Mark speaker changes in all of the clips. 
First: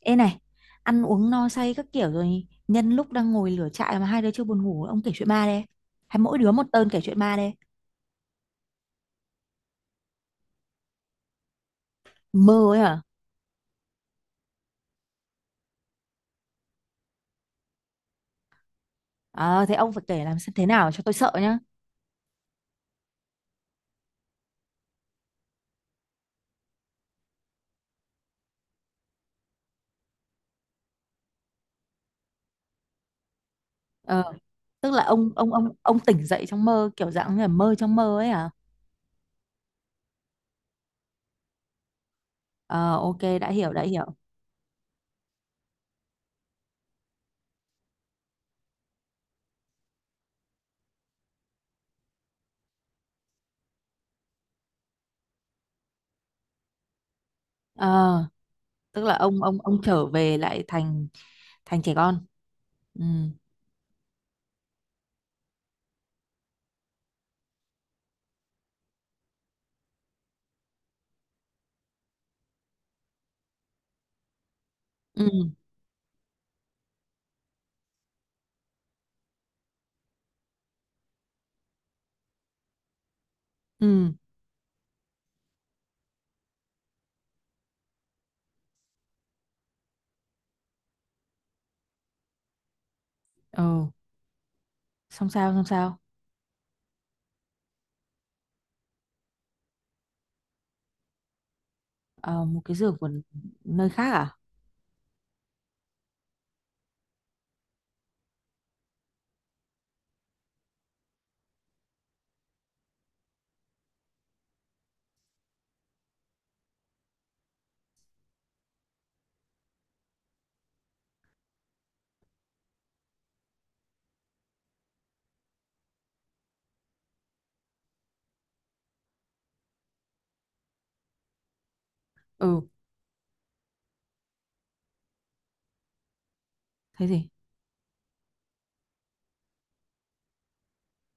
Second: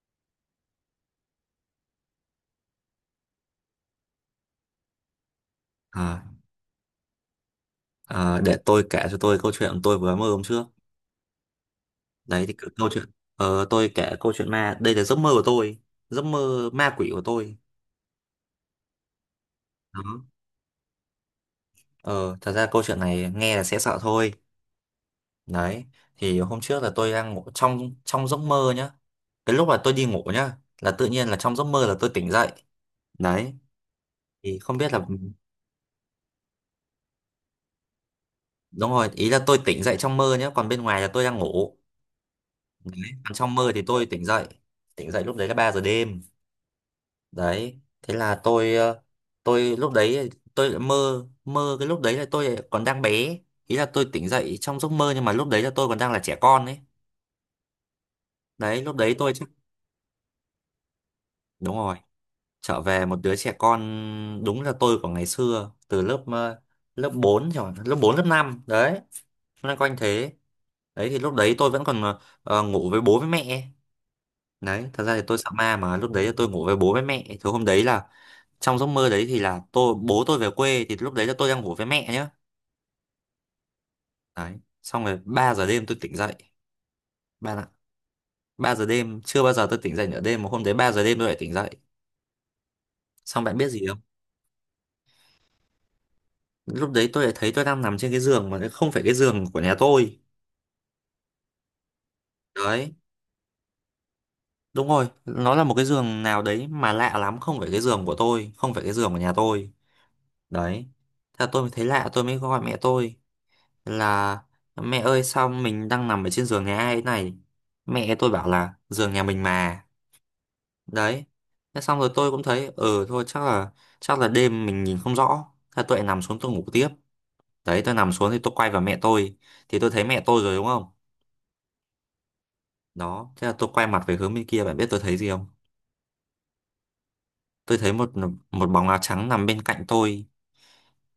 Speaker 1: Ê này, ăn uống no say các kiểu rồi nhân lúc đang ngồi lửa trại mà hai đứa chưa buồn ngủ, ông kể chuyện ma đây. Hay
Speaker 2: À,
Speaker 1: mỗi đứa một tơn kể chuyện ma đây.
Speaker 2: để tôi kể cho tôi câu chuyện tôi vừa mơ hôm trước. Đấy thì
Speaker 1: Mơ ấy
Speaker 2: câu
Speaker 1: hả?
Speaker 2: chuyện tôi kể câu chuyện ma, đây là giấc mơ của tôi, giấc mơ ma quỷ của tôi.
Speaker 1: À, thế ông phải
Speaker 2: Đó.
Speaker 1: kể làm xem thế nào cho tôi sợ nhá.
Speaker 2: Ờ, thật ra câu chuyện này nghe là sẽ sợ thôi. Đấy. Thì hôm trước là tôi đang ngủ trong trong giấc mơ nhá. Cái lúc là tôi đi ngủ nhá, là tự nhiên là trong giấc mơ là tôi tỉnh dậy. Đấy.
Speaker 1: Ờ,
Speaker 2: Thì không biết
Speaker 1: tức là
Speaker 2: là
Speaker 1: ông tỉnh dậy trong mơ kiểu dạng như là mơ trong mơ ấy hả?
Speaker 2: đúng rồi, ý là tôi tỉnh dậy trong mơ nhá, còn bên ngoài là tôi đang ngủ.
Speaker 1: Ờ,
Speaker 2: Đấy.
Speaker 1: ok,
Speaker 2: Còn
Speaker 1: đã
Speaker 2: trong mơ
Speaker 1: hiểu,
Speaker 2: thì
Speaker 1: đã
Speaker 2: tôi
Speaker 1: hiểu.
Speaker 2: tỉnh dậy. Tỉnh dậy lúc đấy là 3 giờ đêm. Đấy thế là tôi tôi lúc đấy tôi lại mơ mơ cái lúc đấy là tôi lại còn đang bé, ý là tôi tỉnh dậy trong giấc mơ nhưng mà lúc đấy là tôi còn đang là trẻ con ấy.
Speaker 1: Ờ,
Speaker 2: Đấy lúc
Speaker 1: tức
Speaker 2: đấy
Speaker 1: là
Speaker 2: tôi
Speaker 1: ông
Speaker 2: chắc
Speaker 1: ông ông trở về lại thành
Speaker 2: đúng
Speaker 1: thành trẻ
Speaker 2: rồi,
Speaker 1: con.
Speaker 2: trở
Speaker 1: Ừ.
Speaker 2: về một đứa trẻ con, đúng là tôi của ngày xưa từ lớp 4 rồi lớp 4 lớp 5 đấy, loanh quanh thế. Đấy thì lúc đấy tôi vẫn còn ngủ với bố với mẹ. Đấy thật ra thì
Speaker 1: Ừ.
Speaker 2: tôi sợ ma mà lúc đấy là tôi ngủ với bố với mẹ thứ hôm đấy là trong giấc mơ đấy thì là tôi bố tôi về quê thì lúc đấy là tôi đang ngủ với mẹ nhá.
Speaker 1: Ừ.
Speaker 2: Đấy, xong rồi 3 giờ đêm tôi tỉnh dậy, ba ạ. Ba giờ đêm chưa bao giờ tôi tỉnh dậy nửa đêm mà hôm đấy 3 giờ đêm tôi lại tỉnh dậy. Xong bạn biết gì
Speaker 1: Ừ.
Speaker 2: không,
Speaker 1: Xong sao, xong sao?
Speaker 2: lúc đấy tôi lại thấy tôi đang nằm trên cái giường mà không phải cái giường của nhà tôi.
Speaker 1: Ờ, một cái
Speaker 2: Đấy
Speaker 1: giường của nơi khác à?
Speaker 2: đúng rồi, nó là một cái giường nào đấy mà lạ lắm, không phải cái giường của tôi, không phải cái giường của nhà tôi. Đấy thế là tôi mới thấy lạ, tôi mới gọi mẹ tôi là mẹ ơi sao mình đang nằm ở trên giường nhà ai thế này. Mẹ tôi bảo là giường nhà mình mà. Đấy thế xong rồi tôi cũng thấy ừ thôi chắc là đêm mình nhìn không rõ. Thế tôi lại nằm xuống tôi ngủ tiếp. Đấy tôi nằm xuống thì tôi quay vào mẹ tôi, thì tôi thấy mẹ tôi rồi đúng không.
Speaker 1: Ừ,
Speaker 2: Đó thế là tôi quay mặt về hướng bên kia, bạn biết tôi thấy gì không,
Speaker 1: thế gì?
Speaker 2: tôi thấy một một bóng áo trắng nằm bên cạnh tôi,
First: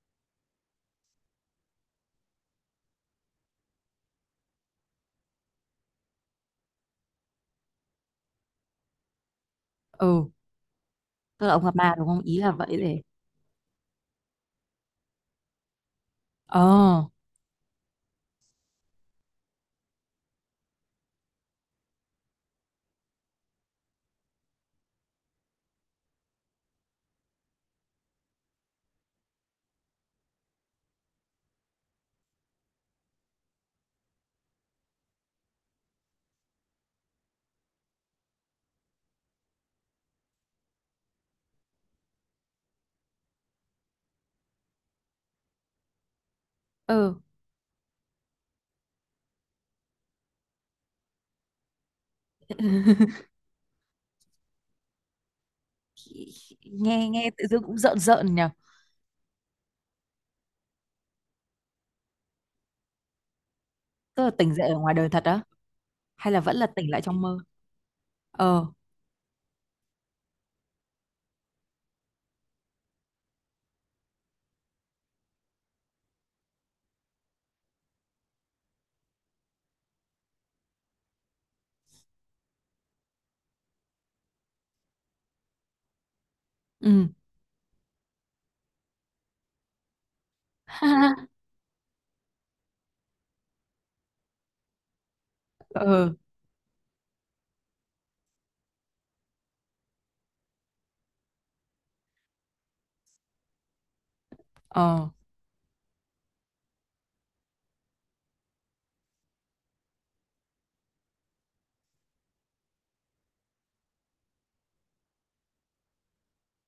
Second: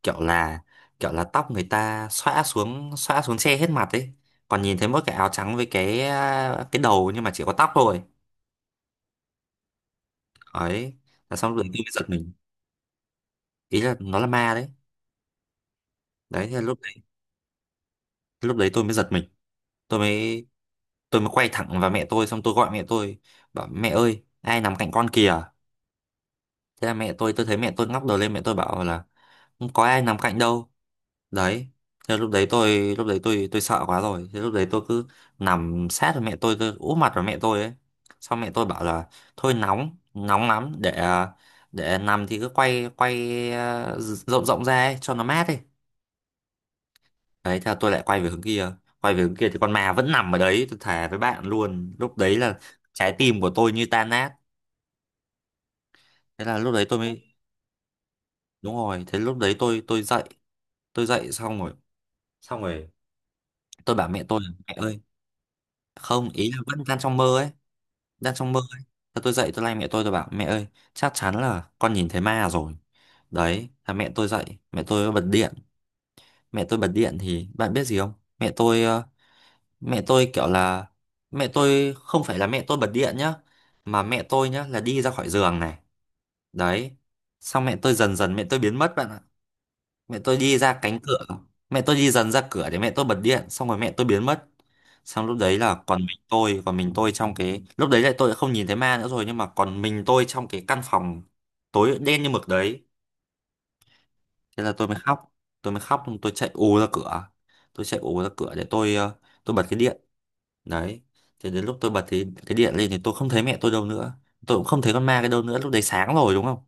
Speaker 2: kiểu là kiểu là tóc người ta xõa xuống, xõa xuống che hết mặt ấy, còn nhìn thấy mỗi cái áo trắng với cái đầu nhưng mà chỉ có tóc thôi
Speaker 1: Ừ,
Speaker 2: ấy. Là
Speaker 1: tức là
Speaker 2: xong rồi
Speaker 1: ông
Speaker 2: tôi
Speaker 1: gặp
Speaker 2: mới
Speaker 1: ma đúng
Speaker 2: giật
Speaker 1: không,
Speaker 2: mình,
Speaker 1: ý là vậy để.
Speaker 2: ý là nó là ma đấy. Đấy thế là
Speaker 1: Ờ.
Speaker 2: lúc đấy tôi mới giật mình, tôi mới tôi mới quay thẳng vào mẹ tôi xong tôi gọi mẹ tôi, bảo mẹ ơi ai nằm cạnh con kìa. Thế là mẹ tôi thấy mẹ tôi ngóc đầu lên, mẹ tôi bảo là không có ai nằm cạnh đâu. Đấy thế lúc đấy tôi tôi sợ quá rồi, thế lúc đấy tôi cứ nằm sát vào mẹ tôi úp mặt vào mẹ tôi ấy. Xong mẹ tôi bảo là thôi nóng nóng lắm để để nằm thì cứ quay quay ờ, rộng rộng ra ấy, cho nó mát đi.
Speaker 1: Ừ.
Speaker 2: Đấy theo tôi lại quay về hướng kia, quay về hướng kia thì con ma vẫn nằm ở đấy, tôi thề với bạn luôn lúc đấy là trái tim của tôi như tan nát. Thế là lúc đấy
Speaker 1: nghe
Speaker 2: tôi mới
Speaker 1: nghe tự dưng cũng rợn rợn nhỉ.
Speaker 2: đúng rồi, thế lúc đấy tôi dậy, tôi dậy xong rồi, xong rồi tôi bảo
Speaker 1: Tức
Speaker 2: mẹ
Speaker 1: là
Speaker 2: tôi là,
Speaker 1: tỉnh dậy
Speaker 2: mẹ
Speaker 1: ở ngoài
Speaker 2: ơi,
Speaker 1: đời thật á,
Speaker 2: không
Speaker 1: hay là
Speaker 2: ý
Speaker 1: vẫn
Speaker 2: là
Speaker 1: là
Speaker 2: vẫn
Speaker 1: tỉnh
Speaker 2: đang
Speaker 1: lại
Speaker 2: trong
Speaker 1: trong
Speaker 2: mơ
Speaker 1: mơ?
Speaker 2: ấy, đang trong mơ
Speaker 1: Ờ.
Speaker 2: ấy. Thế tôi dậy tôi lay mẹ tôi bảo mẹ ơi chắc chắn là con nhìn thấy ma rồi. Đấy là mẹ tôi dậy, mẹ tôi bật điện. Mẹ tôi bật điện thì bạn biết gì không, mẹ tôi ờ, mẹ tôi kiểu là mẹ tôi không phải là mẹ tôi bật điện nhá, mà mẹ tôi nhá là đi ra khỏi giường này. Đấy
Speaker 1: Ừ.
Speaker 2: xong mẹ tôi dần dần mẹ tôi biến mất bạn ạ, mẹ tôi đi ra cánh cửa. Mẹ tôi đi dần ra cửa để mẹ tôi bật điện xong rồi mẹ tôi biến mất. Xong lúc đấy là còn
Speaker 1: Ừ.
Speaker 2: mình tôi, còn mình tôi trong cái lúc đấy lại tôi đã không nhìn thấy ma nữa rồi, nhưng mà còn mình tôi trong cái căn phòng tối đen như mực đấy. Thế là tôi mới
Speaker 1: Ờ.
Speaker 2: khóc, tôi chạy ù ra cửa, để tôi tôi bật cái điện. Đấy thế đến lúc tôi bật thì cái điện lên thì tôi không thấy mẹ tôi đâu nữa, tôi cũng không thấy con ma cái đâu nữa, lúc đấy sáng rồi đúng không,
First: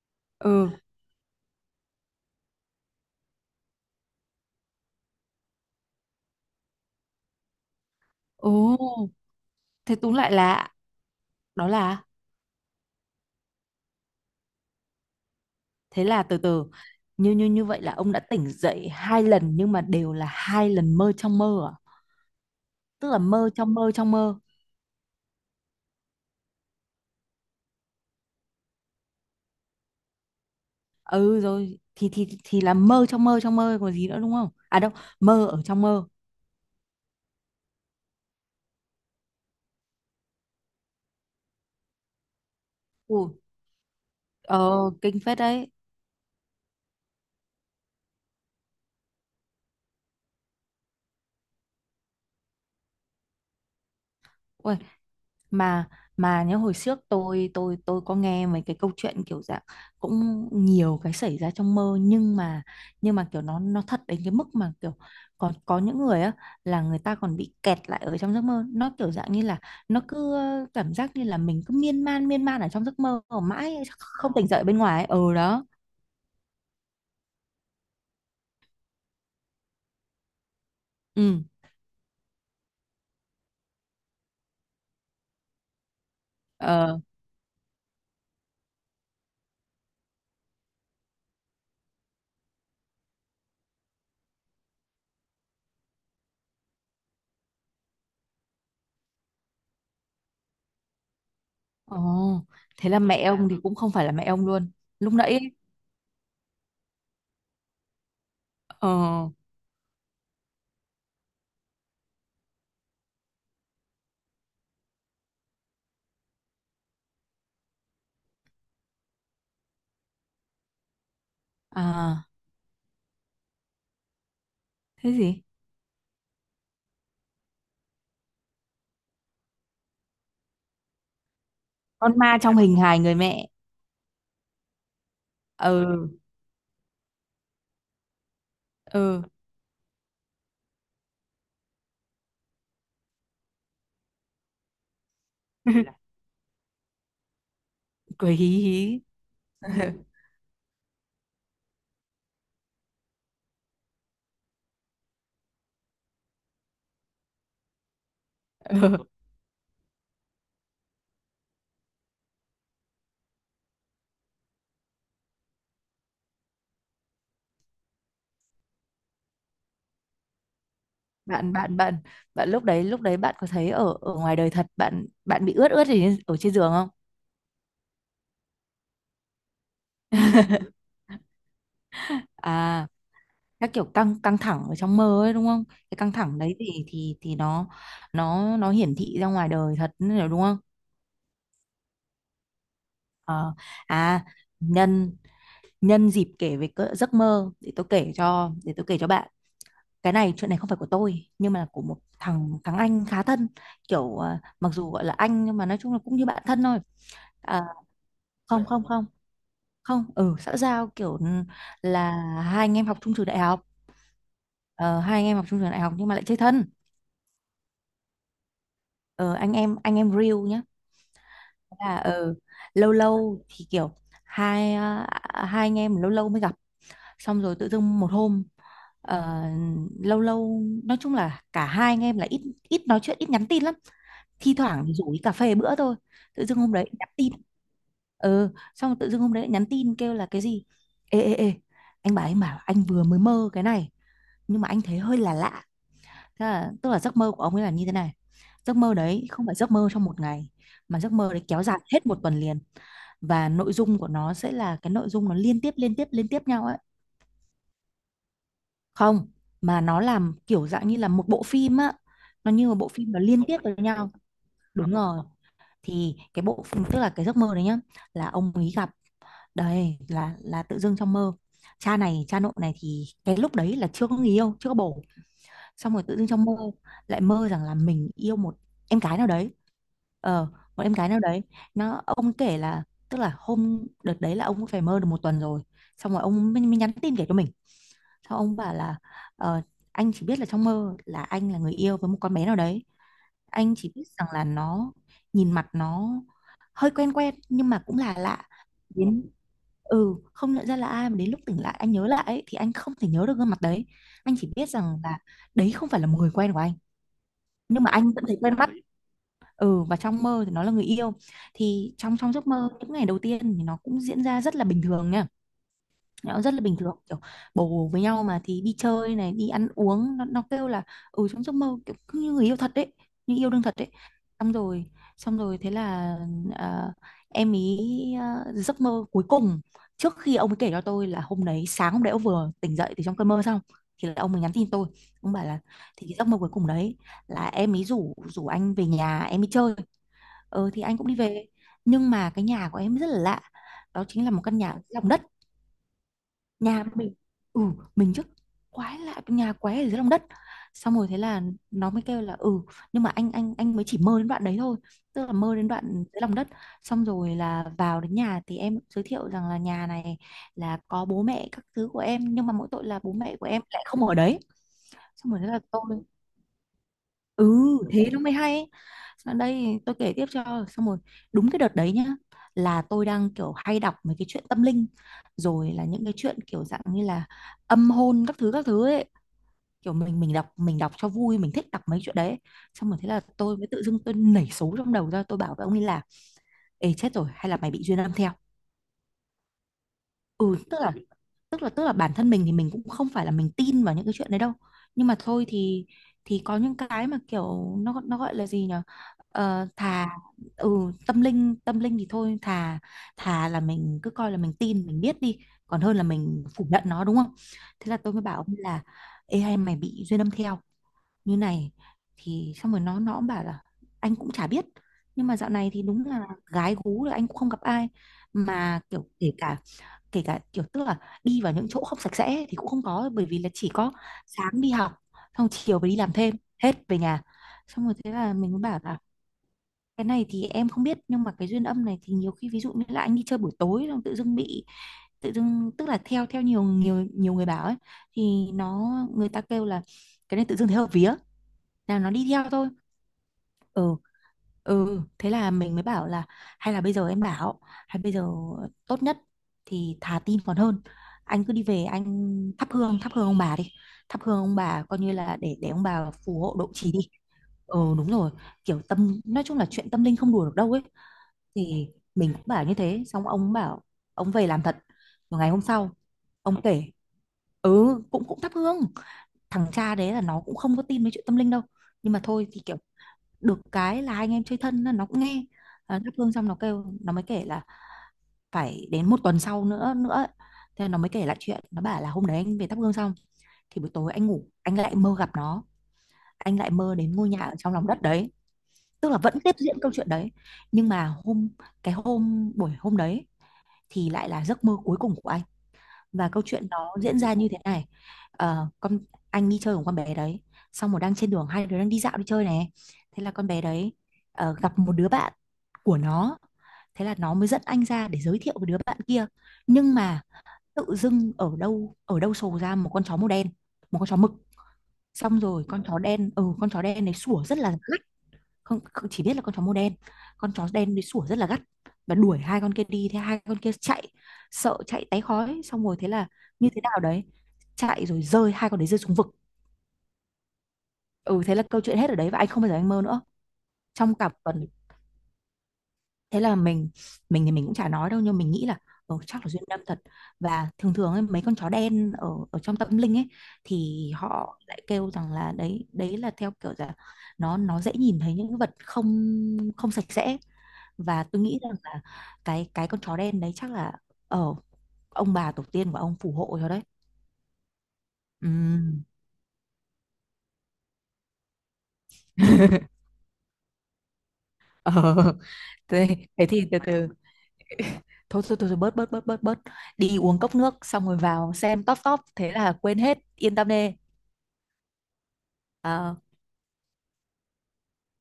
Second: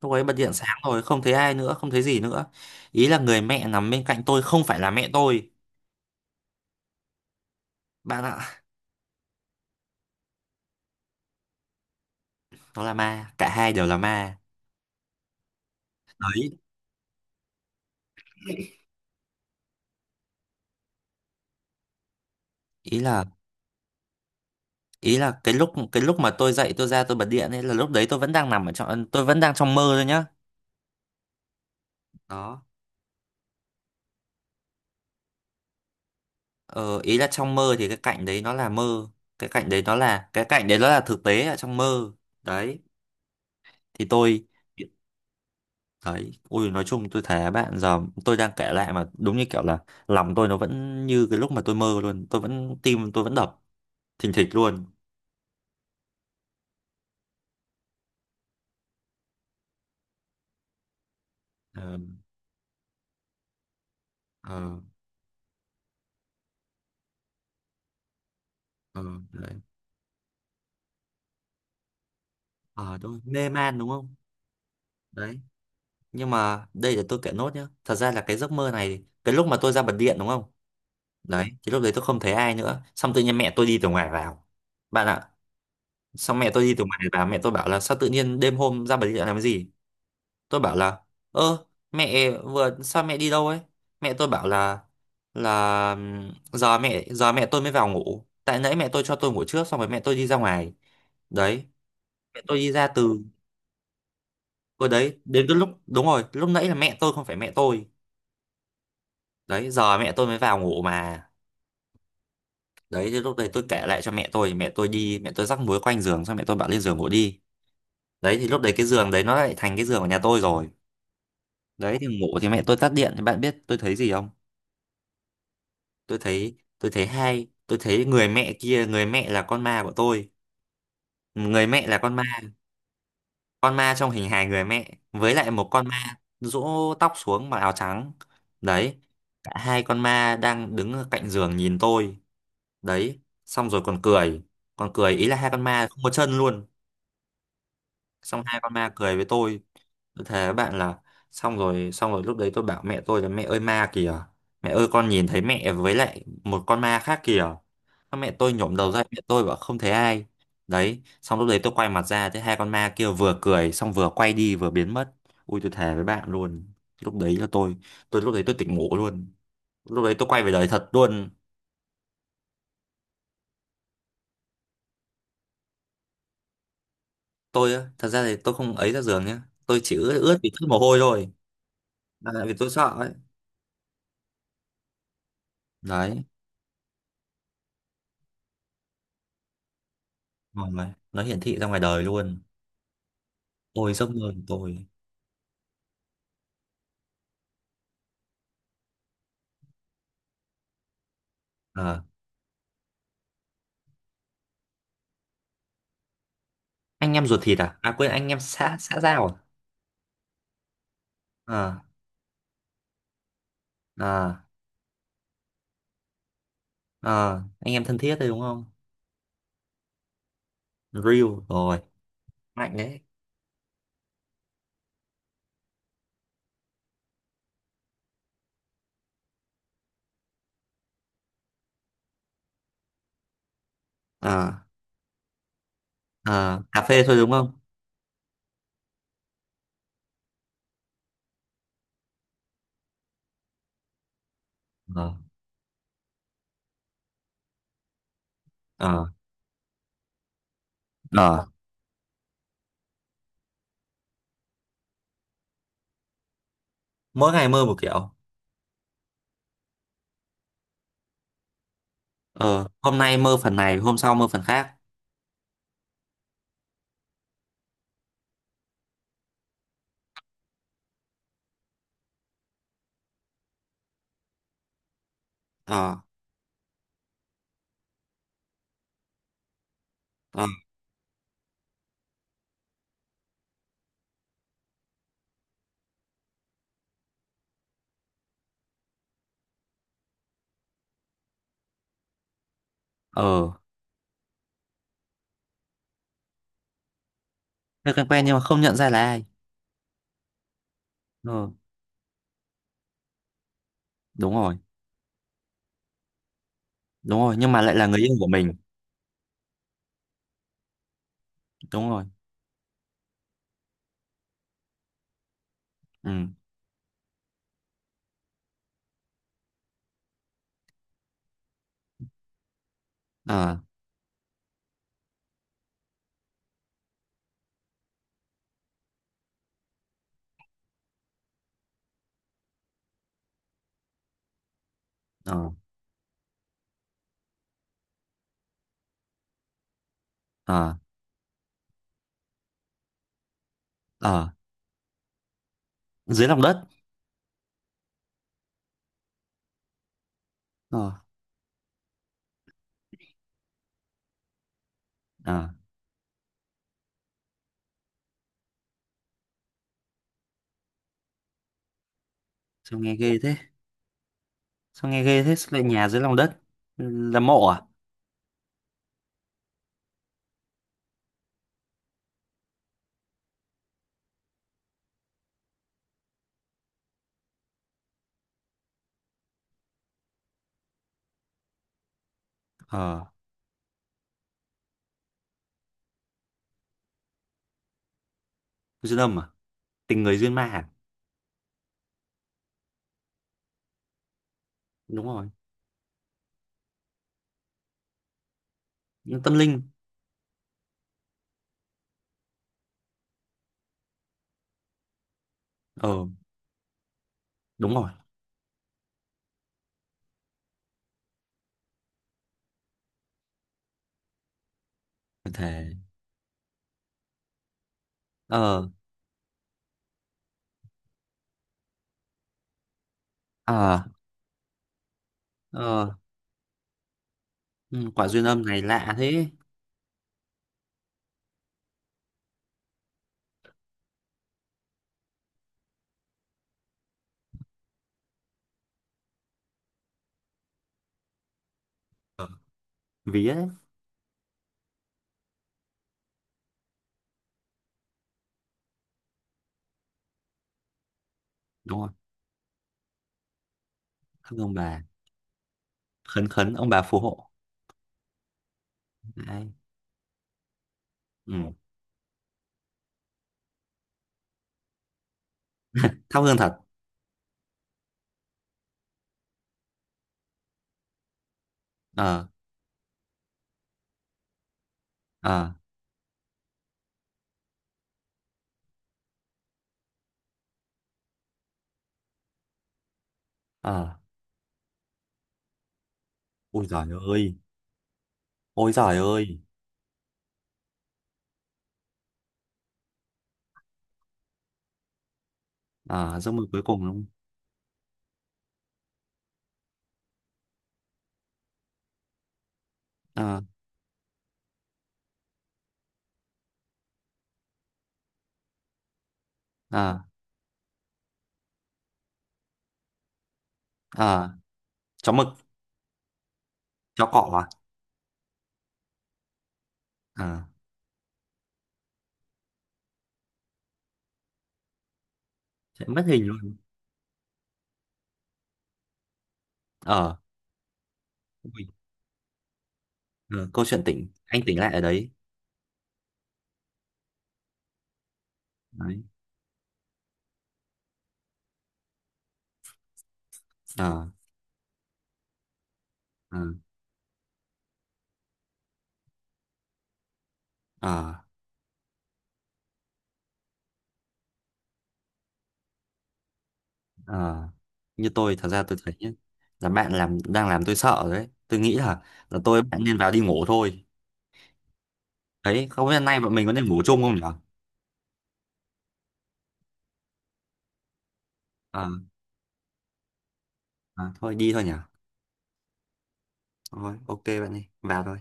Speaker 2: lúc ấy bật điện
Speaker 1: Ừ.
Speaker 2: sáng rồi không thấy ai nữa không thấy gì nữa. Ý là người mẹ nằm bên cạnh tôi không phải là mẹ tôi bạn ạ.
Speaker 1: Ồ, thế túm lại là đó là,
Speaker 2: Nó là ma, cả hai đều là ma.
Speaker 1: thế là từ
Speaker 2: Đấy
Speaker 1: từ, như như như vậy là ông đã tỉnh dậy hai lần nhưng mà đều là hai lần mơ trong mơ à?
Speaker 2: ý
Speaker 1: Tức
Speaker 2: là
Speaker 1: là mơ trong mơ trong mơ.
Speaker 2: ý là cái lúc mà tôi dậy tôi ra tôi bật điện ấy là lúc đấy tôi vẫn đang trong mơ thôi nhá.
Speaker 1: Ừ, rồi thì
Speaker 2: Đó
Speaker 1: là mơ trong mơ trong mơ còn gì nữa, đúng không à đâu? Mơ ở trong mơ.
Speaker 2: ờ, ý là trong mơ thì cái cảnh đấy nó là mơ, cái cảnh đấy nó là thực tế ở trong mơ. Đấy
Speaker 1: Ủa,
Speaker 2: thì tôi.
Speaker 1: ờ, kinh phết đấy.
Speaker 2: Đấy, ui nói chung tôi thấy bạn giờ tôi đang kể lại mà đúng như kiểu là lòng tôi nó vẫn như cái lúc mà tôi mơ luôn, tôi vẫn tim tôi vẫn đập thình thịch
Speaker 1: Ui,
Speaker 2: luôn.
Speaker 1: mà mà nhớ hồi trước tôi có nghe mấy cái câu chuyện kiểu dạng cũng nhiều cái xảy ra trong
Speaker 2: Ờ,
Speaker 1: mơ, nhưng mà kiểu nó thật đến cái mức mà
Speaker 2: ờ,
Speaker 1: kiểu còn có những người á, là người ta còn bị kẹt lại ở trong giấc mơ. Nó
Speaker 2: ờ,
Speaker 1: kiểu dạng như
Speaker 2: đấy.
Speaker 1: là nó cứ cảm giác như là mình cứ miên man ở trong
Speaker 2: Ờ,
Speaker 1: giấc
Speaker 2: tôi
Speaker 1: mơ
Speaker 2: mê man
Speaker 1: mãi
Speaker 2: đúng không?
Speaker 1: không tỉnh dậy bên ngoài ấy. Ừ
Speaker 2: Đấy,
Speaker 1: đó.
Speaker 2: nhưng mà đây là tôi kể nốt nhá. Thật ra là cái giấc mơ này, cái lúc mà tôi ra bật điện đúng không?
Speaker 1: Ừ.
Speaker 2: Đấy, thì lúc đấy tôi không thấy ai nữa, xong tự nhiên mẹ tôi đi từ ngoài vào. Bạn ạ, xong mẹ tôi đi từ
Speaker 1: Ờ.
Speaker 2: ngoài vào, mẹ tôi bảo là sao tự nhiên đêm hôm ra bật điện làm cái gì? Tôi bảo là ơ mẹ vừa sao mẹ đi đâu ấy. Mẹ tôi bảo là giờ mẹ tôi mới vào ngủ tại nãy mẹ tôi cho tôi ngủ trước xong rồi mẹ tôi đi ra ngoài. Đấy
Speaker 1: Ồ,
Speaker 2: mẹ tôi đi ra
Speaker 1: thế là
Speaker 2: từ
Speaker 1: mẹ ông thì cũng không phải là mẹ ông luôn.
Speaker 2: cô
Speaker 1: Lúc
Speaker 2: đấy
Speaker 1: nãy
Speaker 2: đến
Speaker 1: ấy.
Speaker 2: cái lúc đúng rồi lúc nãy là mẹ tôi không phải mẹ tôi.
Speaker 1: Ờ.
Speaker 2: Đấy giờ mẹ tôi mới vào ngủ mà. Đấy thì lúc đấy tôi kể lại cho mẹ tôi thì mẹ tôi rắc muối quanh giường, xong mẹ tôi bảo lên giường ngủ đi. Đấy thì lúc đấy cái giường đấy nó lại thành cái giường của nhà tôi rồi. Đấy thì
Speaker 1: À,
Speaker 2: ngủ thì mẹ tôi tắt điện thì bạn biết tôi thấy gì không,
Speaker 1: thế gì?
Speaker 2: tôi thấy người mẹ kia, người mẹ là con ma của tôi, người mẹ là
Speaker 1: Con
Speaker 2: con ma,
Speaker 1: ma trong hình hài người mẹ.
Speaker 2: con ma trong hình hài người mẹ với lại một con
Speaker 1: Ừ.
Speaker 2: ma rũ tóc xuống mặc áo trắng. Đấy
Speaker 1: Ừ.
Speaker 2: cả hai con ma đang đứng ở cạnh giường nhìn tôi. Đấy xong rồi còn cười, ý là hai con ma
Speaker 1: Là-
Speaker 2: không có chân luôn.
Speaker 1: cười
Speaker 2: Xong
Speaker 1: hí
Speaker 2: hai con ma
Speaker 1: hí.
Speaker 2: cười với tôi tôi thề với bạn là xong rồi, lúc đấy tôi bảo mẹ tôi là mẹ ơi ma kìa, mẹ ơi con nhìn thấy mẹ với lại một con ma khác kìa. Xong mẹ tôi nhổm đầu ra,
Speaker 1: Ừ.
Speaker 2: mẹ tôi bảo không thấy ai. Đấy xong lúc đấy tôi quay mặt ra thấy hai con ma kia vừa cười xong vừa quay đi vừa biến mất. Ui tôi thề với bạn luôn, lúc đấy là tôi tỉnh ngủ luôn, lúc đấy tôi quay về đời thật luôn.
Speaker 1: bạn bạn bạn bạn lúc đấy bạn có thấy ở ở ngoài đời thật bạn bạn bị ướt ướt gì ở trên giường không?
Speaker 2: Tôi á thật ra thì tôi không ấy ra giường nhá, tôi chỉ ướt ướt vì chút mồ hôi thôi, là tại vì tôi sợ
Speaker 1: À,
Speaker 2: ấy.
Speaker 1: các kiểu căng căng thẳng ở trong mơ ấy đúng không? Cái căng
Speaker 2: Đấy.
Speaker 1: thẳng đấy thì nó nó hiển thị ra ngoài đời thật nữa đúng không?
Speaker 2: Vâng, nó hiển thị ra ngoài đời luôn.
Speaker 1: Ờ.
Speaker 2: Ôi giấc
Speaker 1: À,
Speaker 2: mơ của tôi.
Speaker 1: nhân nhân dịp kể về cỡ giấc mơ, để tôi kể cho, để tôi kể cho bạn cái này. Chuyện này không phải của tôi nhưng mà là của một
Speaker 2: Ờ,
Speaker 1: thằng thằng anh khá thân, kiểu mặc dù gọi là anh nhưng mà nói chung là cũng như bạn thân thôi.
Speaker 2: anh em ruột thịt
Speaker 1: à,
Speaker 2: à? À quên anh em
Speaker 1: không
Speaker 2: xã
Speaker 1: không
Speaker 2: xã
Speaker 1: không
Speaker 2: giao à?
Speaker 1: không, ừ, xã giao kiểu
Speaker 2: Ờ,
Speaker 1: là hai anh em học chung trường đại học.
Speaker 2: ờ,
Speaker 1: Ờ, hai anh em học chung trường đại học nhưng mà lại chơi thân.
Speaker 2: ờ, anh em thân thiết đấy đúng không?
Speaker 1: Ờ, anh em real nhá.
Speaker 2: Real rồi,
Speaker 1: Là
Speaker 2: mạnh
Speaker 1: lâu
Speaker 2: đấy.
Speaker 1: lâu thì kiểu hai hai anh em lâu lâu mới gặp, xong rồi tự dưng một hôm ờ, lâu lâu nói chung là cả hai anh em là ít ít nói chuyện, ít nhắn tin lắm.
Speaker 2: Ờ,
Speaker 1: Thi thoảng thì rủ đi cà phê bữa thôi. Tự dưng
Speaker 2: ờ,
Speaker 1: hôm
Speaker 2: cà
Speaker 1: đấy
Speaker 2: phê
Speaker 1: nhắn
Speaker 2: thôi đúng
Speaker 1: tin.
Speaker 2: không?
Speaker 1: Ừ, xong rồi tự dưng hôm đấy lại nhắn tin kêu là cái gì, ê ê ê, anh bảo anh vừa mới mơ cái này nhưng mà anh thấy
Speaker 2: Ờ,
Speaker 1: hơi là lạ. Thế là, tức là giấc mơ của ông ấy là như thế này. Giấc mơ
Speaker 2: ờ,
Speaker 1: đấy không phải giấc mơ trong một ngày, mà giấc mơ đấy
Speaker 2: ờ.
Speaker 1: kéo dài hết một tuần liền, và nội dung của nó sẽ là cái nội dung nó liên tiếp liên tiếp liên tiếp nhau ấy.
Speaker 2: Mỗi ngày mơ một kiểu.
Speaker 1: Không, mà nó làm kiểu dạng như là một bộ phim á, nó
Speaker 2: Ờ,
Speaker 1: như một bộ
Speaker 2: hôm
Speaker 1: phim,
Speaker 2: nay
Speaker 1: nó
Speaker 2: mơ
Speaker 1: liên
Speaker 2: phần
Speaker 1: tiếp với
Speaker 2: này, hôm
Speaker 1: nhau.
Speaker 2: sau mơ phần khác.
Speaker 1: Đúng rồi. Thì cái bộ phim, tức là cái giấc mơ đấy nhá, là ông ấy gặp, đây là tự dưng trong mơ, cha này cha nội này, thì cái lúc đấy là chưa có người yêu, chưa có bồ. Xong
Speaker 2: Ờ,
Speaker 1: rồi tự dưng trong mơ lại mơ rằng là mình yêu một em gái nào đấy.
Speaker 2: ờ,
Speaker 1: Ờ, một em gái nào đấy. Nó ông kể là, tức là hôm đợt đấy là ông cũng phải mơ được một tuần rồi, xong rồi ông mới nhắn tin kể cho mình. Xong ông bảo là, ờ, anh chỉ biết là trong mơ là anh là người yêu với một con bé nào đấy.
Speaker 2: ờ.
Speaker 1: Anh chỉ biết rằng là nó, nhìn mặt nó hơi quen quen nhưng mà
Speaker 2: Thế
Speaker 1: cũng
Speaker 2: quen
Speaker 1: là
Speaker 2: quen nhưng mà
Speaker 1: lạ.
Speaker 2: không nhận ra là ai.
Speaker 1: Đến, ừ, không nhận ra là ai, mà đến lúc
Speaker 2: Ờ,
Speaker 1: tỉnh lại anh nhớ lại ấy, thì anh không thể nhớ được gương mặt đấy.
Speaker 2: đúng
Speaker 1: Anh chỉ
Speaker 2: rồi,
Speaker 1: biết rằng là đấy không phải là một người quen của anh.
Speaker 2: nhưng mà lại
Speaker 1: Nhưng
Speaker 2: là
Speaker 1: mà
Speaker 2: người
Speaker 1: anh
Speaker 2: yêu
Speaker 1: vẫn
Speaker 2: của
Speaker 1: thấy
Speaker 2: mình.
Speaker 1: quen mắt. Ừ, và trong mơ thì nó là người yêu.
Speaker 2: Đúng
Speaker 1: Thì
Speaker 2: rồi.
Speaker 1: trong trong giấc mơ những ngày đầu tiên thì nó cũng diễn ra rất là bình thường nha.
Speaker 2: Ừ.
Speaker 1: Nó rất là bình thường, kiểu bồ với nhau mà thì đi chơi này, đi ăn uống, nó kêu là ừ, trong giấc mơ kiểu cứ như người yêu thật đấy, như yêu
Speaker 2: Ờ,
Speaker 1: đương thật đấy. Xong rồi xong rồi thế là à, em ý, giấc mơ cuối cùng trước khi ông ấy kể cho tôi là hôm đấy, sáng hôm đấy ông vừa tỉnh dậy từ trong cơn mơ xong, thì là ông ấy nhắn tin tôi, ông bảo
Speaker 2: ờ,
Speaker 1: là, thì cái giấc mơ cuối cùng đấy là em ý rủ rủ anh về nhà em ý chơi. Ờ,
Speaker 2: ờ.
Speaker 1: thì anh cũng đi về, nhưng mà cái nhà của em rất là lạ, đó chính
Speaker 2: Ờ
Speaker 1: là một căn nhà dưới lòng đất.
Speaker 2: dưới lòng đất.
Speaker 1: Nhà mình, ừ, mình trước, quái lạ, nhà quái ở dưới lòng đất.
Speaker 2: ờ
Speaker 1: Xong rồi thế là nó mới kêu là ừ, nhưng mà anh mới chỉ mơ đến đoạn đấy thôi, tức là
Speaker 2: ờ
Speaker 1: mơ đến đoạn dưới lòng đất. Xong rồi là vào đến nhà thì em giới thiệu rằng là nhà này là có bố mẹ các thứ của em nhưng mà mỗi
Speaker 2: Sao
Speaker 1: tội
Speaker 2: nghe
Speaker 1: là bố
Speaker 2: ghê thế,
Speaker 1: mẹ của em lại không ở đấy.
Speaker 2: sao nghe ghê
Speaker 1: Xong
Speaker 2: thế,
Speaker 1: rồi thế
Speaker 2: sao
Speaker 1: là
Speaker 2: lại
Speaker 1: tôi,
Speaker 2: nhà dưới lòng đất, là mộ
Speaker 1: ừ,
Speaker 2: à?
Speaker 1: thế nó mới hay. Sau đây tôi kể tiếp cho xong rồi. Đúng cái đợt đấy nhá, là tôi đang kiểu hay đọc mấy cái chuyện tâm linh rồi, là những cái chuyện kiểu dạng như là âm hôn các thứ ấy, kiểu mình đọc cho vui, mình thích đọc mấy chuyện đấy. Xong rồi
Speaker 2: ờ
Speaker 1: thế là tôi mới tự dưng tôi nảy số trong đầu ra, tôi bảo với ông ấy là, ê chết rồi, hay là mày bị duyên âm theo.
Speaker 2: Duyên âm à, tình người duyên ma
Speaker 1: Ừ,
Speaker 2: à?
Speaker 1: tức là tức là bản thân mình thì mình cũng không phải là mình tin vào những cái chuyện đấy đâu.
Speaker 2: Đúng
Speaker 1: Nhưng mà
Speaker 2: rồi.
Speaker 1: thôi thì có những cái mà kiểu nó gọi là gì nhở?
Speaker 2: Nhưng tâm linh.
Speaker 1: Thà, ừ, tâm linh thì thôi, thà thà là mình cứ coi là mình tin mình biết đi, còn
Speaker 2: ờ
Speaker 1: hơn là mình phủ nhận nó đúng không.
Speaker 2: Đúng rồi.
Speaker 1: Thế là tôi mới bảo ông là, ê hay mày bị duyên âm theo như này, thì xong rồi nó cũng bảo là, anh cũng chả biết, nhưng
Speaker 2: Có
Speaker 1: mà dạo này
Speaker 2: thể.
Speaker 1: thì đúng là gái gú là anh cũng không gặp ai,
Speaker 2: ờ
Speaker 1: mà kiểu kể cả, kiểu tức là, đi vào những chỗ không sạch sẽ thì cũng không có, bởi vì là chỉ
Speaker 2: ờ
Speaker 1: có sáng đi học, xong chiều
Speaker 2: ờ
Speaker 1: về đi làm thêm, hết về nhà.
Speaker 2: ừ,
Speaker 1: Xong rồi
Speaker 2: quả
Speaker 1: thế
Speaker 2: duyên
Speaker 1: là
Speaker 2: âm
Speaker 1: mình mới
Speaker 2: này
Speaker 1: bảo
Speaker 2: lạ
Speaker 1: là,
Speaker 2: thế.
Speaker 1: cái này thì em không biết, nhưng mà cái duyên âm này thì nhiều khi ví dụ như là anh đi chơi buổi tối xong tự dưng bị, tự dưng tức là theo theo nhiều nhiều nhiều người bảo ấy, thì nó, người ta kêu là cái này tự dưng thấy hợp vía là nó đi theo thôi.
Speaker 2: Vía đấy.
Speaker 1: Ừ. Ừ, thế là mình mới bảo là, hay là bây giờ em bảo, hay bây giờ tốt nhất thì thà tin còn hơn, anh cứ đi
Speaker 2: Đúng
Speaker 1: về
Speaker 2: rồi.
Speaker 1: anh thắp hương ông bà đi, thắp
Speaker 2: Thắp
Speaker 1: hương
Speaker 2: ông
Speaker 1: ông
Speaker 2: bà,
Speaker 1: bà coi như là để ông bà
Speaker 2: khấn
Speaker 1: phù
Speaker 2: khấn
Speaker 1: hộ
Speaker 2: ông
Speaker 1: độ
Speaker 2: bà
Speaker 1: trì
Speaker 2: phù
Speaker 1: đi.
Speaker 2: hộ.
Speaker 1: Ừ, đúng rồi, kiểu tâm, nói
Speaker 2: Đấy.
Speaker 1: chung là chuyện tâm linh không đùa được đâu ấy.
Speaker 2: Ừ.
Speaker 1: Thì mình cũng bảo như thế xong ông bảo, ông về làm thật. Rồi ngày hôm sau
Speaker 2: Thắp hương thật.
Speaker 1: ông kể, ừ, cũng cũng thắp hương. Thằng cha đấy là nó cũng không có tin mấy chuyện tâm linh đâu, nhưng mà
Speaker 2: ờ
Speaker 1: thôi thì kiểu được cái là hai anh em chơi thân nên nó cũng nghe.
Speaker 2: ờ
Speaker 1: Thắp hương xong nó kêu, nó mới kể là, phải đến một tuần sau nữa nữa ấy. Thế nó mới kể lại chuyện, nó bảo là hôm đấy anh về thắp hương xong,
Speaker 2: ờ
Speaker 1: thì buổi tối anh ngủ, anh lại mơ gặp nó, anh
Speaker 2: Ôi
Speaker 1: lại
Speaker 2: giời
Speaker 1: mơ đến ngôi
Speaker 2: ơi,
Speaker 1: nhà ở trong lòng đất đấy.
Speaker 2: ôi giời
Speaker 1: Tức là vẫn
Speaker 2: ơi.
Speaker 1: tiếp diễn câu chuyện đấy, nhưng mà hôm, cái hôm buổi hôm đấy thì lại là giấc mơ cuối cùng của anh,
Speaker 2: Ờ
Speaker 1: và
Speaker 2: giấc mơ
Speaker 1: câu
Speaker 2: cuối
Speaker 1: chuyện
Speaker 2: cùng đúng
Speaker 1: nó
Speaker 2: không?
Speaker 1: diễn ra như thế này. Ờ, con, anh đi chơi cùng con bé đấy, xong rồi đang trên đường hai đứa đang đi dạo đi chơi này, thế là
Speaker 2: ờ
Speaker 1: con bé đấy, gặp một đứa bạn của nó, thế là nó mới dẫn anh ra để giới thiệu với đứa bạn kia, nhưng
Speaker 2: ờ
Speaker 1: mà tự dưng ở đâu sổ ra một con chó màu đen, một con chó
Speaker 2: ờ
Speaker 1: mực.
Speaker 2: Chó mực.
Speaker 1: Xong rồi con chó đen, ừ, con chó
Speaker 2: Chó
Speaker 1: đen này
Speaker 2: cọ à?
Speaker 1: sủa rất là dữ. Không, không, chỉ biết là con chó màu đen.
Speaker 2: Ờ,
Speaker 1: Con chó đen đi sủa rất là gắt, và đuổi hai con kia đi, thế hai con kia chạy, sợ chạy tái khói, xong
Speaker 2: chạy
Speaker 1: rồi
Speaker 2: mất
Speaker 1: thế
Speaker 2: hình
Speaker 1: là
Speaker 2: luôn.
Speaker 1: như thế nào đấy, chạy rồi rơi, hai con đấy rơi xuống vực.
Speaker 2: Ờ,
Speaker 1: Ừ, thế là
Speaker 2: ui,
Speaker 1: câu chuyện hết ở đấy và anh không bao giờ anh mơ nữa,
Speaker 2: ờ, câu chuyện tỉnh,
Speaker 1: trong cả
Speaker 2: anh tỉnh
Speaker 1: tuần.
Speaker 2: lại ở đấy.
Speaker 1: Thế là mình thì mình cũng chả nói đâu, nhưng mình nghĩ là
Speaker 2: Đấy.
Speaker 1: chắc là duyên năm thật. Và thường thường ấy, mấy con chó đen ở ở trong tâm linh ấy,
Speaker 2: Ờ,
Speaker 1: thì họ lại kêu rằng là đấy, đấy là
Speaker 2: ờ,
Speaker 1: theo kiểu là nó dễ nhìn thấy những vật không, không sạch sẽ.
Speaker 2: ờ,
Speaker 1: Và tôi nghĩ rằng là cái con chó đen đấy chắc là ở ông bà tổ tiên của ông phù hộ cho đấy.
Speaker 2: ờ. Như tôi, thật ra tôi thấy
Speaker 1: Ừm.
Speaker 2: nhá, là bạn làm đang làm tôi sợ rồi đấy. Tôi nghĩ là bạn nên vào đi ngủ thôi.
Speaker 1: Ờ
Speaker 2: Đấy, không biết hôm
Speaker 1: thế,
Speaker 2: nay bọn mình
Speaker 1: thế
Speaker 2: có
Speaker 1: thì
Speaker 2: nên
Speaker 1: từ
Speaker 2: ngủ chung
Speaker 1: từ.
Speaker 2: không nhỉ?
Speaker 1: Thôi thôi thôi thôi, bớt bớt bớt bớt bớt, đi uống cốc nước xong rồi vào xem
Speaker 2: Ờ,
Speaker 1: top top thế là quên hết, yên tâm đi.
Speaker 2: ờ, thôi đi thôi nhỉ.
Speaker 1: Ờ,
Speaker 2: Thôi, ok bạn đi, vào thôi.